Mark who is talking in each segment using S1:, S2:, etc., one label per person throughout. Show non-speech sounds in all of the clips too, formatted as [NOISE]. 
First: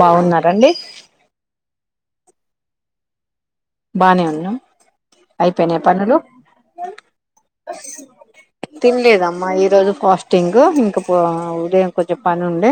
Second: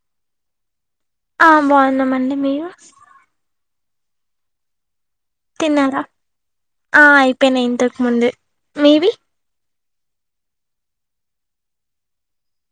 S1: బావున్నారా అండి?
S2: ఆ బావున్నామండి. మీరు?
S1: బానే ఉన్నాం అయిపోయినా
S2: తిన్నారా
S1: పనులు
S2: ఆ అయిపోయినాయి ఇంతకు ముందే మీవి
S1: తిన్లేదమ్మ ఈరోజు? ఫాస్టింగ్ ఇంకా బా ఉదయం కొంచెం పని ఉండే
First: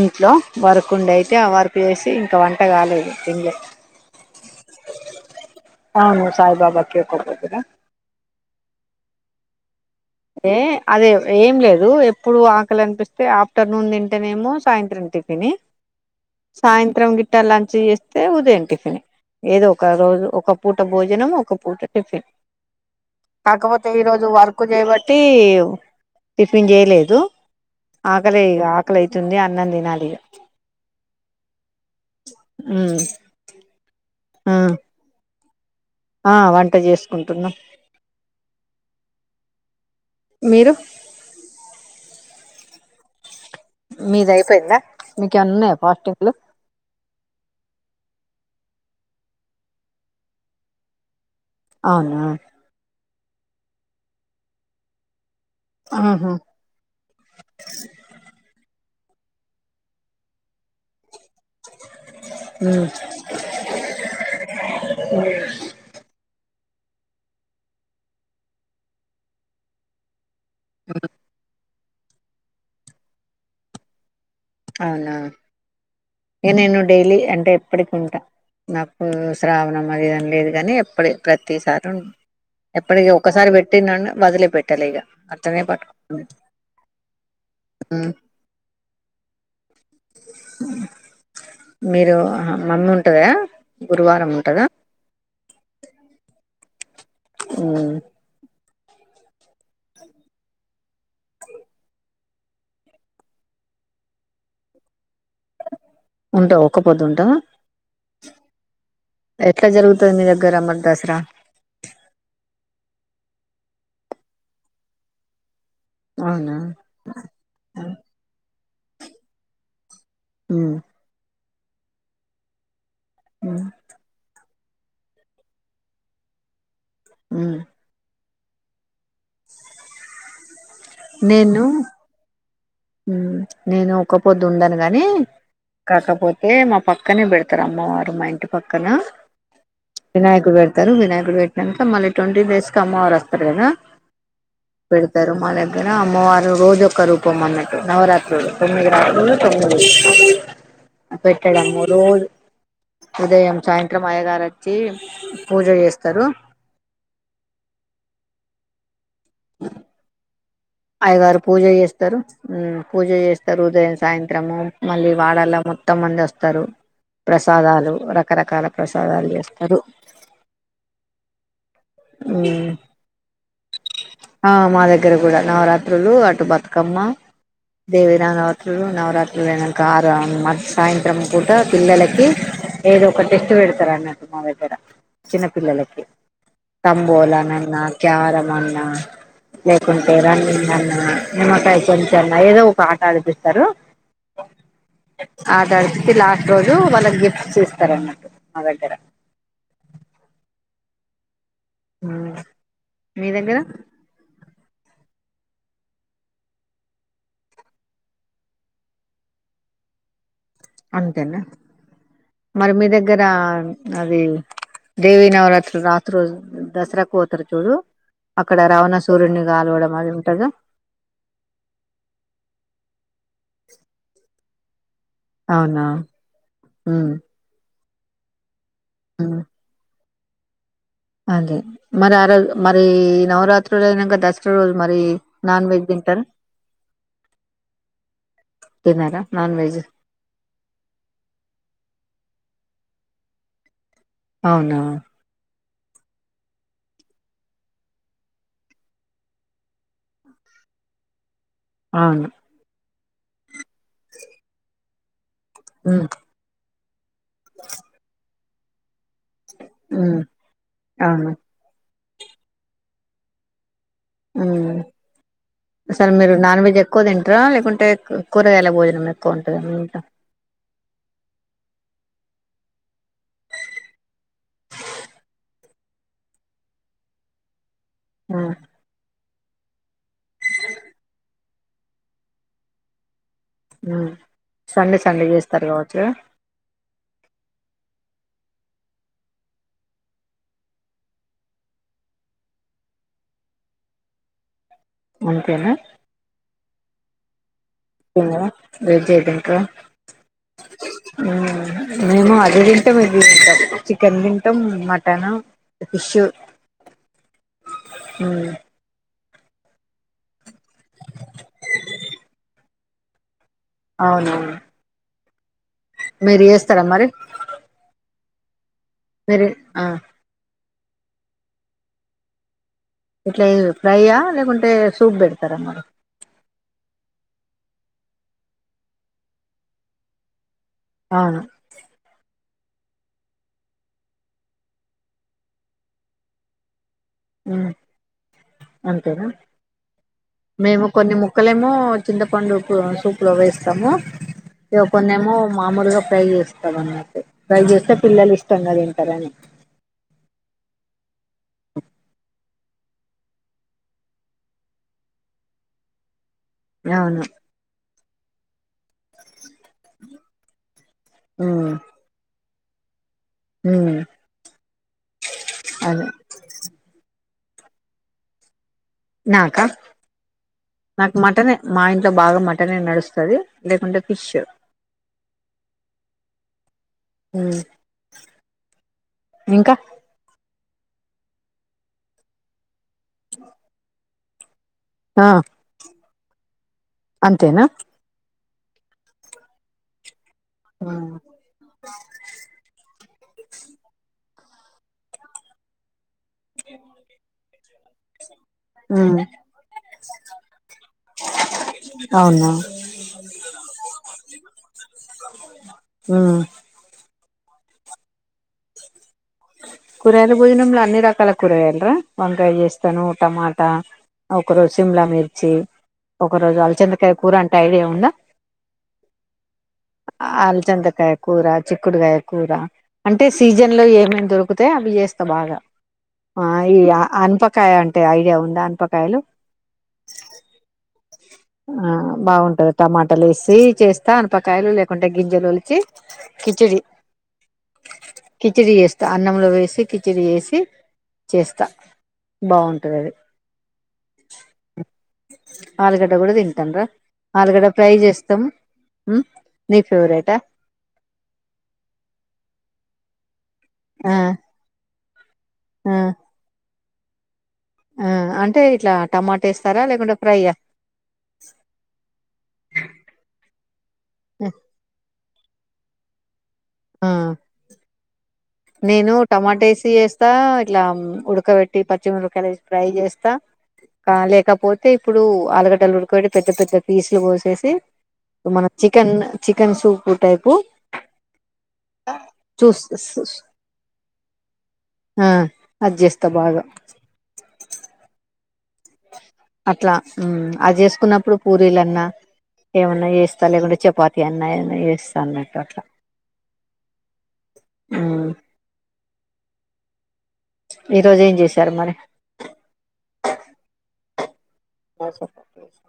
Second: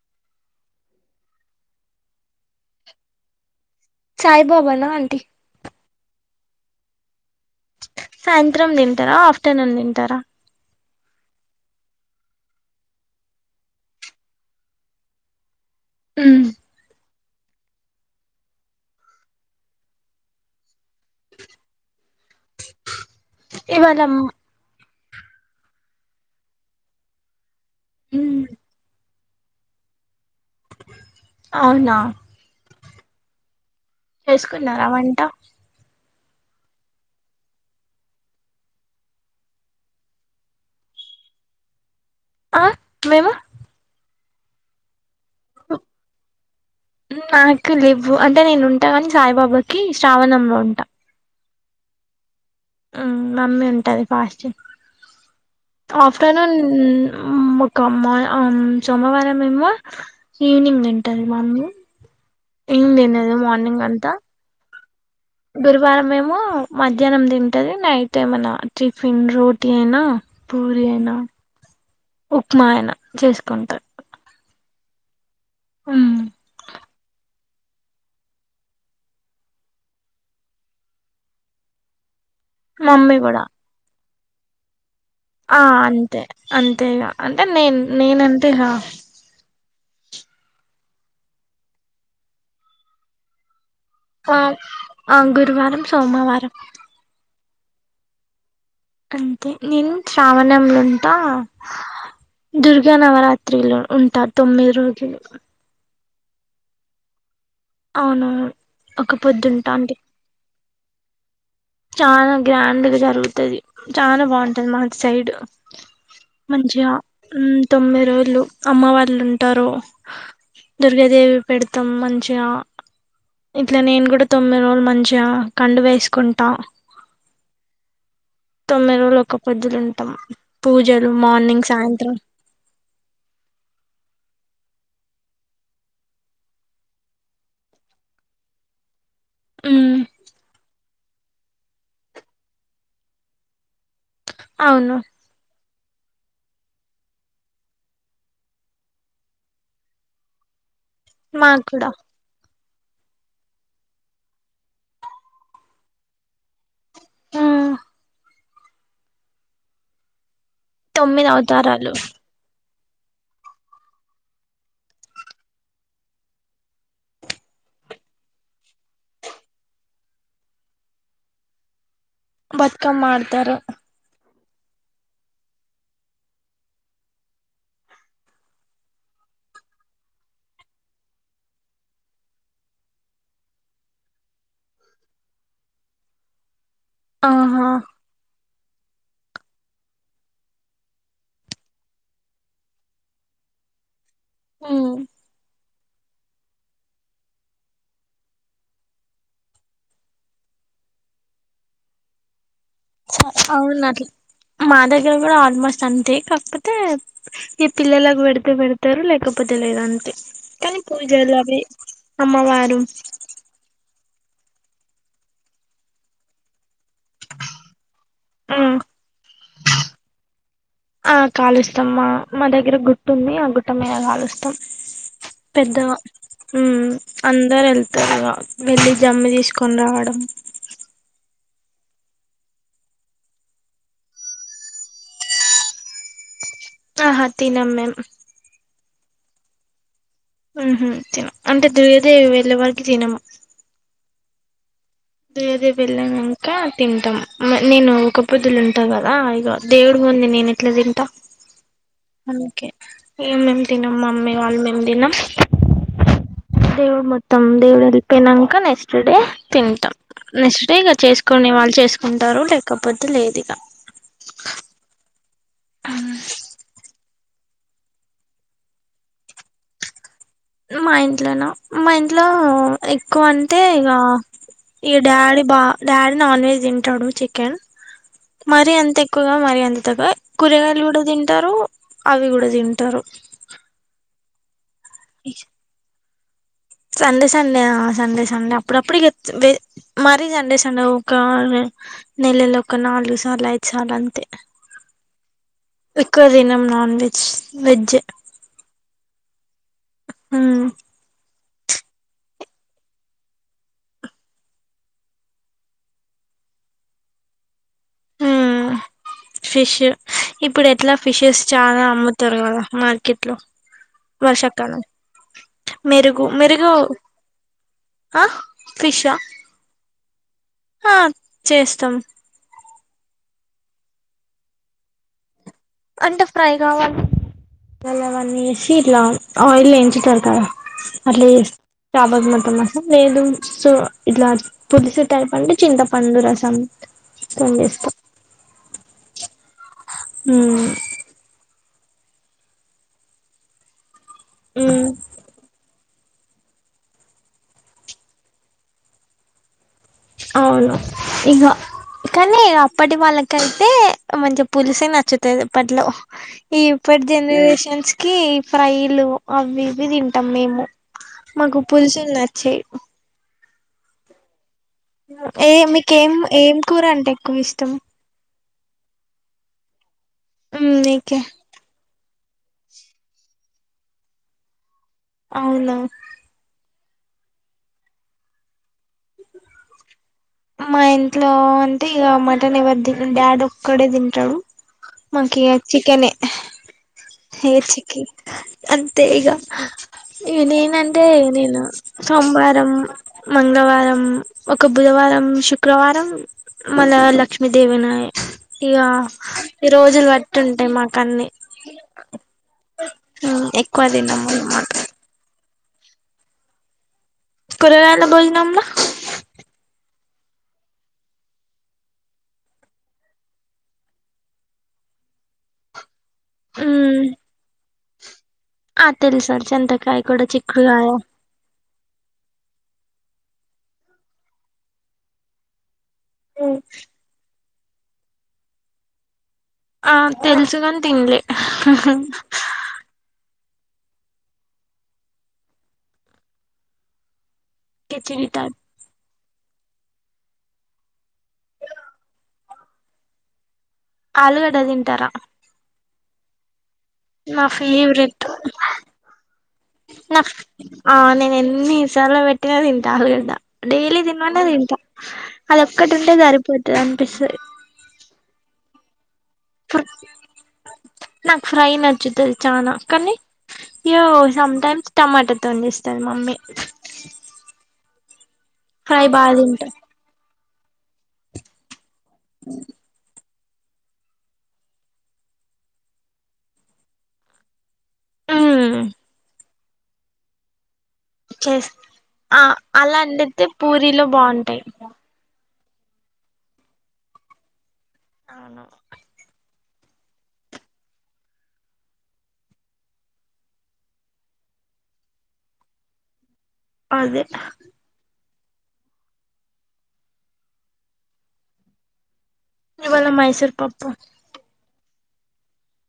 S1: ఇంట్లో వర్క్ వుండేయితే ఆ వర్క్ వేసి ఇంకా వంట కాలేదు తిన్లే
S2: సాయిబాబానా ఆంటీ
S1: అవును సాయిబాబా కే ఒకపొ
S2: సాయంత్రం తింటారా ఆఫ్టర్నూన్ తిం
S1: ఏ అదే ఎ ఏం లేదు ఎప్పుడు ఆకలి అనిపిస్తే ఆఫ్టర్నూన్ తింటనేమో సాయంత్రం టిఫిని
S2: మ్మ్.
S1: సాయంత్రం గిట్ట లంచ్ చేస్తే ఉదయం టిఫిని ఏదో ఒక రోజు ఒక పూట భోజనం, ఒక పూట టిఫిన్ కాకపోతే
S2: ఇవాళ
S1: ఈరోజు వర్క్ చేయబట్టి టిఫిన్ చేయలేదు. ఆకలి
S2: మ్మ్,
S1: ఇగ ఆకలి అయితుంది అన్నం తినాలిగ
S2: అవునా
S1: ఉమ్
S2: చేసుకున్నారా
S1: ఆ
S2: వంట?
S1: ఆ వంట చేసుకుంటున్నాం. మీరు?
S2: ఆ మేము
S1: మీది అయిపోయిందా మీకు ఏమన్న ఉన్నాయా ఫాస్టింగ్లు
S2: ఒ అంటే నేను ఉంటా కాని సాయిబాబాకి శ్రావణంలో ఉంటా
S1: అవునా
S2: ఉమ్ మమ్మీ ఉంటది ఫాస్టింగ్
S1: ఆహా
S2: ఆఫ్టర్నూన్ ఒక సోమవారం మేమో ఈవినింగ్ తింటది మమ్మీ ఏం
S1: ఉమ్
S2: తినదు మార్నింగ్ అంతా గురువారం ఏమో మధ్యాహ్నం తింటది నైట్ ఏమన్నా టిఫిన్లు టీ అయినా పూరి అయినా ఉప్మా అయినా చేసుకుంటాది
S1: అవునా ఇగ నేను డైలీ అంటే ఎప్పటికి ఉంటా నాకు శ్రావణం అది ఇదని లేదు కానీ ఎప్పటి ప్రతిసారి ఉంట ఎప్పటికి
S2: మమ్మీ కూడా
S1: ఒకసారి పెట్టినంన వదిలి పెట్టలే ఇగ
S2: ఆ
S1: అట్లనే
S2: అంతే
S1: పట్టుకున్నా
S2: అంతేగా అంటే నేను
S1: ఉమ్
S2: నేనంతేగా
S1: మీరు మమ్మీ ఉంటదా గురువారం
S2: ఆ
S1: ఉంటదా
S2: ఆ గురువారం సోమవారం
S1: ఉమ్
S2: అంతే నేను శ్రావణంల ఉంటా దుర్గా నవరాత్రిలు ఉంట తొమ్మిది రోజులు
S1: ఉంటవా ఒక్క పొద్దు ఉంటావా
S2: అవును ఒక
S1: ఎట్లా
S2: పొద్దుంటా
S1: జరుగుతది మీ దగ్గర అమ్మ దసరా
S2: చాల గ్రాండ్గా జరుగుతది చానా బావుంటది మా సైడ్
S1: అవునా
S2: మంచిగా ఉమ్ తొమ్మిది రోజులు అమ్మ వాళ్లు ఉంటారు
S1: ఉమ్
S2: దుర్గాదేవి పెడతాం మంచిగా
S1: ఉమ్
S2: ఇట్లా నేను కూడా తొ మ్మిది రోజులు మంచిగా కండువ ఏసుకుంటా
S1: ఉమ్
S2: తొమ్మిది రోజులు ఒక పొద్దులు ఉంటాం
S1: నేను నేను ఒక పొద్దు దుండను గాని కాకపోతే మా పక్కనే పెడతారు అమ్మవారు మా ఇంటి పక్కన
S2: మ్
S1: వినాయకుడు పెడతారు వినాయకుడు పెట్టినాక మళ్ళీ ట్వంటీ డేస్ కి అమ్మవారు వస్తారు కదా
S2: అవును
S1: పెడతారు మళ దగ్గర అమ్మవారు రోజొక్క రూపం అన్నట్ నవరాత్రులు తొమ్మిది రాత్రులు తొమ్మిది
S2: మాకు
S1: పెట్టడం
S2: కూడా
S1: ఉదయం సాయంత్రం అయగారుచ్చి పూజ చేస్తారు
S2: ఆ తొమ్మిది
S1: అయగారు పూజ
S2: అవతారాలు
S1: చేస్తారు మ్ పూజ చేస్తారు ఉదయం సాయంత్రము మళ్ళీ వాడలా మొత్తం మంది వస్తారు ప్రసాదాలు రకరకాల ప్రసాదాలు చేస్తారు మ్మ్
S2: బతుకమ్ మతారు
S1: మా దగ్గర కూడా నవరాత్రులు అటు బతుకమ్మ దేవి రాంగవత్రులు నవరాత్రులు వెనక ఆరు సాయంత్రం పూట పిల్లలకి ఏదో ఒక టెస్ట్ పెడతార అన్నట్టు మా దగ్గర చిన్న పిల్లలకి తంబోలాన
S2: ఆహా
S1: అన్నా క్యారం అన్నా లేకుంట ే రన్నింగ్ అన్న నిమ్మకాయ కొంచ అన్న ఏదో ఒక ఆట ఆడిపిస్తారు
S2: మ్
S1: అ తర్ లాస్ట్ రోజు వాళ్ళకి గిఫ్ట్ చేస్తారన్నమాట్టు మా దగ్గర అ
S2: అవునట్ల మా దగ్గర కూడా ఆల్మోస్ట్ అంతే కాకపోతే ఈ పిల్లలకు పెడితే పెడతారు లేకపోతే లేదంతే
S1: అంతేనా మరి మీ దగ్గర అవి దేవి నవరాత్రులు రాత్రుల్ దసరకు పోతరు చూడు అక్కడ
S2: మ్మ్
S1: రావణా సూర్యుని కాలువడం అది ఉంటద
S2: ఆ కాలుస్తాం మా దగ్గర గుట్ట ఉంది ఆ గుట్ట మీద కాలుస్తాం
S1: అవునా
S2: పెద్దగా మ్
S1: ఉమ్
S2: అందరు వెళ్తారుగా వెళ్లి జమ్మి తీసుకొని రావడం
S1: అది మరి ఆ రోజు మరి నవరాత్రులైనంక దసరా రోజు మరి నాన్ వెజ్ తింటార
S2: ఆహ తినమ్ మీమ్
S1: తినర నాన్ వెజ్
S2: మ్ హు తినం అంటే దేదే వెళ్ళే వరకు తినము
S1: అవునా
S2: దేదే వెల్లినంక తింటాం నేను ఒక్కపోద్దులు ఉంటా కదా ఇగ దేవుడు ంది నేను ఎట్లా తింట
S1: అవును
S2: అందుకే ఇగ మీము తినం మమ్మీ వాళ్ళు మీము తినం
S1: మ్
S2: దేవుడు మొత్తం దేవుడు వెళ్పోనంక నెక్స్ట్ డే తిం
S1: ఉమ్
S2: నెక్స్ట్ డే ఇగ
S1: అవును
S2: చేసుకునే వాళ్ళు చేసుకుంటారు లేకపోతే లేదు ఇగ
S1: ఉమ్ అసలు మీరు నాన్ వెజ్ ఎక్కువ తింటారా లేకుంటే కూరగాయల భోజనం ఎక్కువ ఉంటద మీ ఇంట్ల
S2: మా ఇంట్లన మా ఇంట్ల ఎక్కువ అంటే ఇగ ఈ డాడీ బా డాడీ నాన్ వెజ్ తింటాడు చికెన్ మరి అంత ఎక్కువ్ వగా మరి అంతగా కూరగాయలు కూడా తింటారు అవి కూడా తింటారు
S1: మ్ సండే సండే చేస్తారు కావచ్చుగా
S2: అప్పుడప్పుడిగ జ్ మరీ సండే సండే ద్ ఒక నెలలో ఒక నాలుగు సార్లు ఐద్ సార్లు అంతే
S1: అంతేనా
S2: ఎక్కువ తినం నాన్ వెజ్
S1: తినరా వేజ్ అయితే ఇంకా
S2: మ్
S1: మేము అది తింటాం ఇది తింటాం చికెన్ తింటాం మటన్ ఫిష్ మ్
S2: మ్మ్ ఫిష్ ఇప్పుడు ఎట్లా ఫిషెస్ చాలా అమ్ముతారు కదా మార్కెట్ లో వర్ష
S1: అవునవును
S2: కాలం మెరుగు
S1: మీరు
S2: మెరుగు
S1: చేస్తారా
S2: ఆ ఫిషా
S1: మీర్ ఆ
S2: ఆ చేస్తాము
S1: ఇట్లా ఫ్రై్యా లేకుంటే సూప్ పెడ్
S2: అంటే ఫ్రై కావాలి అల్ల అవన్నీ వేసి ఇట్లా ఆయిల్ వేయించుతారు కదా అట్లా
S1: అవును
S2: చెస్ చాపల్ మొత్తం మా సం లేదు సో ఇట్లా పులుసు టైప్ అంటే చింతపండు రసం తోని
S1: ఉ
S2: చేస్తాం
S1: అంతేనా
S2: మ్మ్
S1: మేము కొన్ని ముక్కలేమో కొ చింతపండు సూప్లో వేస్తాము ఇగ
S2: మ్మ్.
S1: కొన్నేమో మాములుగా ప్రై చేస్తాం అన్న ప్రై చేస్తే పిల్లలు ఇష్టంగా తింటరని
S2: అవును ఇగ కనీ ప్పటి వాళ్ళకైతే మంచిగా పులిసే నచ్చుతది అప్పట్లో ఈగిప్పటి
S1: అవును
S2: జనరేషన్స్ కి ఫ్రైలు అవ్వి ఇవ్వి తింటాం మేము మాకు పులుసుల్ నచ్చయ్
S1: ఉం
S2: ఏ మీకేం ఏం కూర అంటే ఎక్కువ ఇష్టం
S1: నాకా నాకు
S2: నీకే
S1: మటన్ మాయ ఇంట్లో బాగా మటనె నడుస్తది లేకుంటే ఫిష్
S2: అవునా
S1: ఇంకా
S2: మా ఇంట్లో అంటే ఇగ మటన్ ఎవరు ది డాడీ ఒక్కడే దింటడు
S1: ఆ
S2: మకిీగా చికెనె హె
S1: అంతేనా
S2: చికిీ అంతే ఈగ ఈ నేన అంటే నేను సొంవారం మంగళవారం ఒక బుధవారం శుక్రవారం మల్ల లక్ష్మిీ దేవనాయ ఇగ
S1: ఉమ్
S2: ఈ రోజులు బట్టి ఉంటాయి మాకన్ని
S1: అవునా
S2: అ ఎక్కువ తినమ్ అనమాట
S1: ఉం
S2: కురగాలా బోజనమ్ల
S1: కూరగాయల భోజనమ్ల అన్ని రకాల కూరగాయలురా వంకాయ చేస్తాను టమాటా ఒక రోజు సిమ్లా మిర్చి ఒక రోజు
S2: మ్మ్
S1: అలచంతకాయ కూర అంట ఐడియా ఉందా
S2: ఆ తెలుసా చింతకాయ కూడా చిక్కుడుకాయ
S1: అల్చంతకాయ కూర చిక్కుడుగాయ కూర అంటే సీజన్ లో ఏమేమి దొరుకుతె అవి చేస్తా బాగా ఆ ఈ అన్ప కాయ అంటే ఐడియా ఉందా అన్పకాయలు
S2: ఆ తెలుసు కాని తినలే
S1: ఆ బాగుంటది టమాటలెస్ చేస్తా అనపకాయలు లేకుంటే గింజలు ఒలిచి కిచిడి
S2: కేెచిడి టైప్
S1: కిచిడి చేస్తా అన్నంలో వేసి కిచిడిీ వేసి చేస్తా బాగుంటదది
S2: ఆలుగడ్డ తింటారా
S1: ఆలుగడ్డ కూడా తింటాన్రా
S2: నా
S1: ఆలుగడ్డ ఫ్రై
S2: ఫేవరెట్
S1: చేస్తాం ఉమ్ నీ
S2: నా
S1: ఫేవరెటా
S2: ఆ నేను ఎన్నిసార్ల పెట్టినా తింట ఆలుగడ్డ డైలీ
S1: ఆ
S2: తిినమన్న తింట అదోక్కటి
S1: ఆ
S2: ఉంటే సరిపోతది అనిపిస్తది
S1: ఆ అంటే ఇట్లా టమాటా ఏస్తారా లేకుంటే ఫ్రైయా
S2: నాకు ఫ్రై నచ్చుతది చానా కానీ ఇగ ఒ సమ్ టైమ్స్ టమాటా తొన్ చేస్తది మమ్మీ
S1: ఆ
S2: ఫ్రై
S1: నేను
S2: బాగా
S1: టమాటా
S2: తింటా
S1: ఎసి చేస్తా ఇట్లా ఉడకబెట్టి పచ్చిమిరకాయలు ఏసి ఫ్రై చేస్తా అ లేకపోతే ఇప్పుడు ఆలుగడ్డలు ఉడకపెట్టి పెద్ద పెద్ద పీసులు కోసేసి మన
S2: మ్మ్
S1: చికెన్ చికెన్ సూప్ టైపు
S2: చేస్ ఆ
S1: చూస్
S2: అలా అండితే పూరిలో బాగుంటాయి
S1: ఆ అది చేస్తా బాగా
S2: అవును
S1: అట్లా అది చేసుకున్నప్పుడు పూరీలన్నా ఏమన్నా చేస్తా లేకుంటే చపాతి అన్నా ఏదన్నా చేస్తా అన్నట్టు అట్లా
S2: అదే
S1: ఉమ్ ఈ రోజు ఏం చేసారు మరి
S2: ఇవాళ మైసూర్ పప్పు
S1: మైసూర్ పప్పు చెస్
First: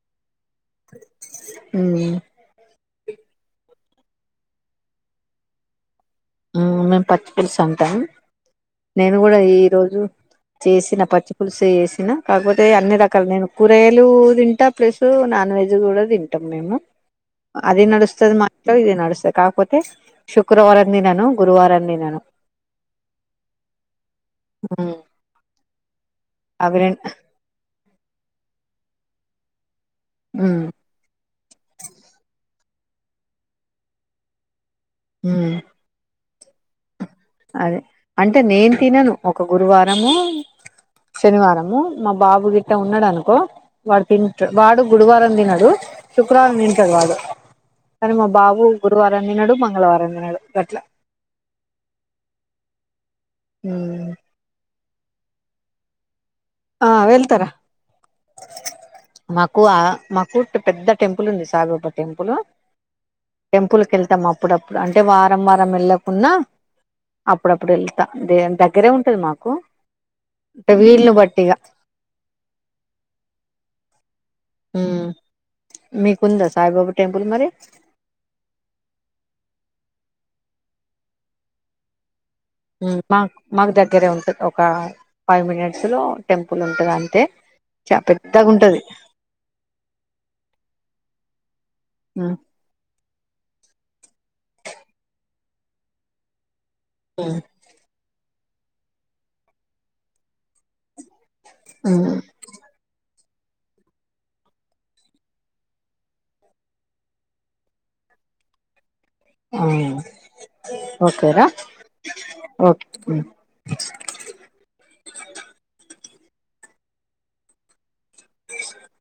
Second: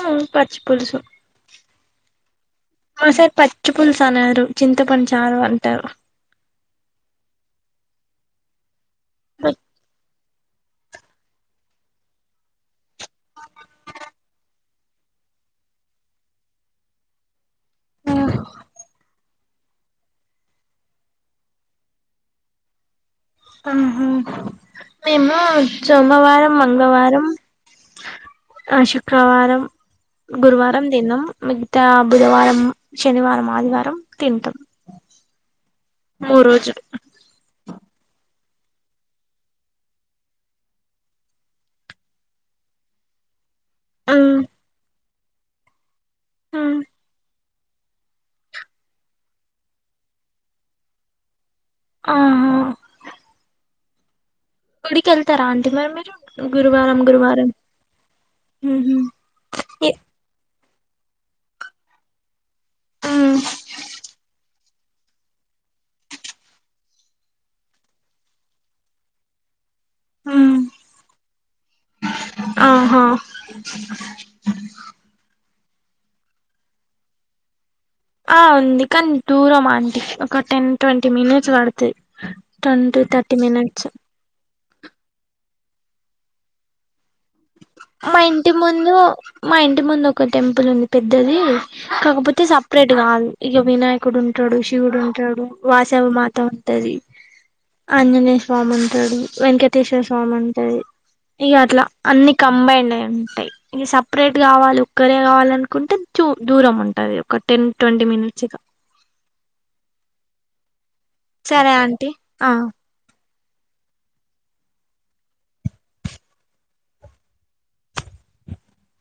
S2: ఉమ్ పచ్చిపులుసు
S1: ఉమ్
S2: మా సైడ్ పచ్చి పులుసు అనరు చింతపండు చారు అంటారు
S1: ఆ మేము పచ్చి పులుసు అంటాం నేను కూడా ఈరోజు చేసిన పచ్చి పులుసు చేసిన కాకపోతే అన్ని రకాలు నేను కూరగాయలు తింటా ప్లస్సు నా నాన్వెజ్ కూడా తింటాం మేము
S2: [INAUDIBLE]
S1: అదీ నడుస్తది మా ఇంట్లో ఇదీ నడుస్తది కాకపోతే శుక్రవారం తినను గురువారం తినను
S2: ఆహా
S1: మ్మ్
S2: మేము వచ్చాం సోమవారం
S1: అవి రెం
S2: మంగళవారం ఆ శుక్రవారం
S1: మ్మ్
S2: గురువారం తినం మిగతా బుధవారం శనివారం ఆదివారం తింటాం
S1: హ్మ్
S2: ఆమో రోజు
S1: అదే అంటే నేను తినను ఒక గురువారము శనివారము మా బాబు గిట్ట ఉన్నాడు అనుకో వాడు తింట్ వాడు గురువారం తినడు శుక్రవారం తింటడు వాడు కానీ మా బాబు గురువారం తినడు మంగళవారం తినడు గట్ల
S2: ఆహా
S1: హ్మ్
S2: గుడికెళ్తారా అంటీ మరి మీరు
S1: ఆ
S2: గురువారం
S1: వెళ్తారా
S2: గురువారం
S1: మాకు ఆ మాకు పెద్ద టెంపుల్ ఉంది సాయిబాబా టెంపుల్ టెంపుల్ కి వెళ్తాం అప్పుడపు ప్పుడు అంటే వారం వారం వెళ్ళకున్నా అప్పుడప్పుడు వెళ్తా దే దగ్గరే ఉంటది మాకు అంటే విల్ని బట్టి ఇగ
S2: ఆహా
S1: హ్మ్ మీకుందా సాయిబాబా టెంపుల్ మరి
S2: ఆ ఉంది కానీ దూరం ఆంటీ ఒక టెన్ ట్వంటీ మినిట్స్ పడ్తది
S1: మాకు మాకు దగ్గరే ఉంటుది ఒక ఫైవ్ మినిట్స్ లో టెంపుల్ ఉంటది అంతే చ
S2: [INAUDIBLE] మా
S1: పెద్దగా
S2: ఇంటి
S1: ఉంటది
S2: ముందు మా ఇంటి ముందు ఒక టెంపుల్ ఉంది పెద్దది కాకపోతే సపరేట్ కాదు ఇక వినాయకుడు ఉంటాడు శివుడు ఉంటాడు వాసవీ మాత టది ఆంజనేయ స్వామి ఉంటాడు వెంకటేశ్వర స్వామి ఉంటది ఇగట్ల అన్ని కంబైండ్ ఆ్యూన్ టై ఇక సపరేట్ కావాలి ఒక్కరే కావాలనుకుంటే దూరం ఉంటది ఒక టెన్ ట్వంటీ మినిట్స్ గా ఇక
S1: ఆ ఓకేరా
S2: సరే ఆంటీ ఆ
S1: ఓకే శబ్దంగా ఉంది శబ్దంగా ఉంది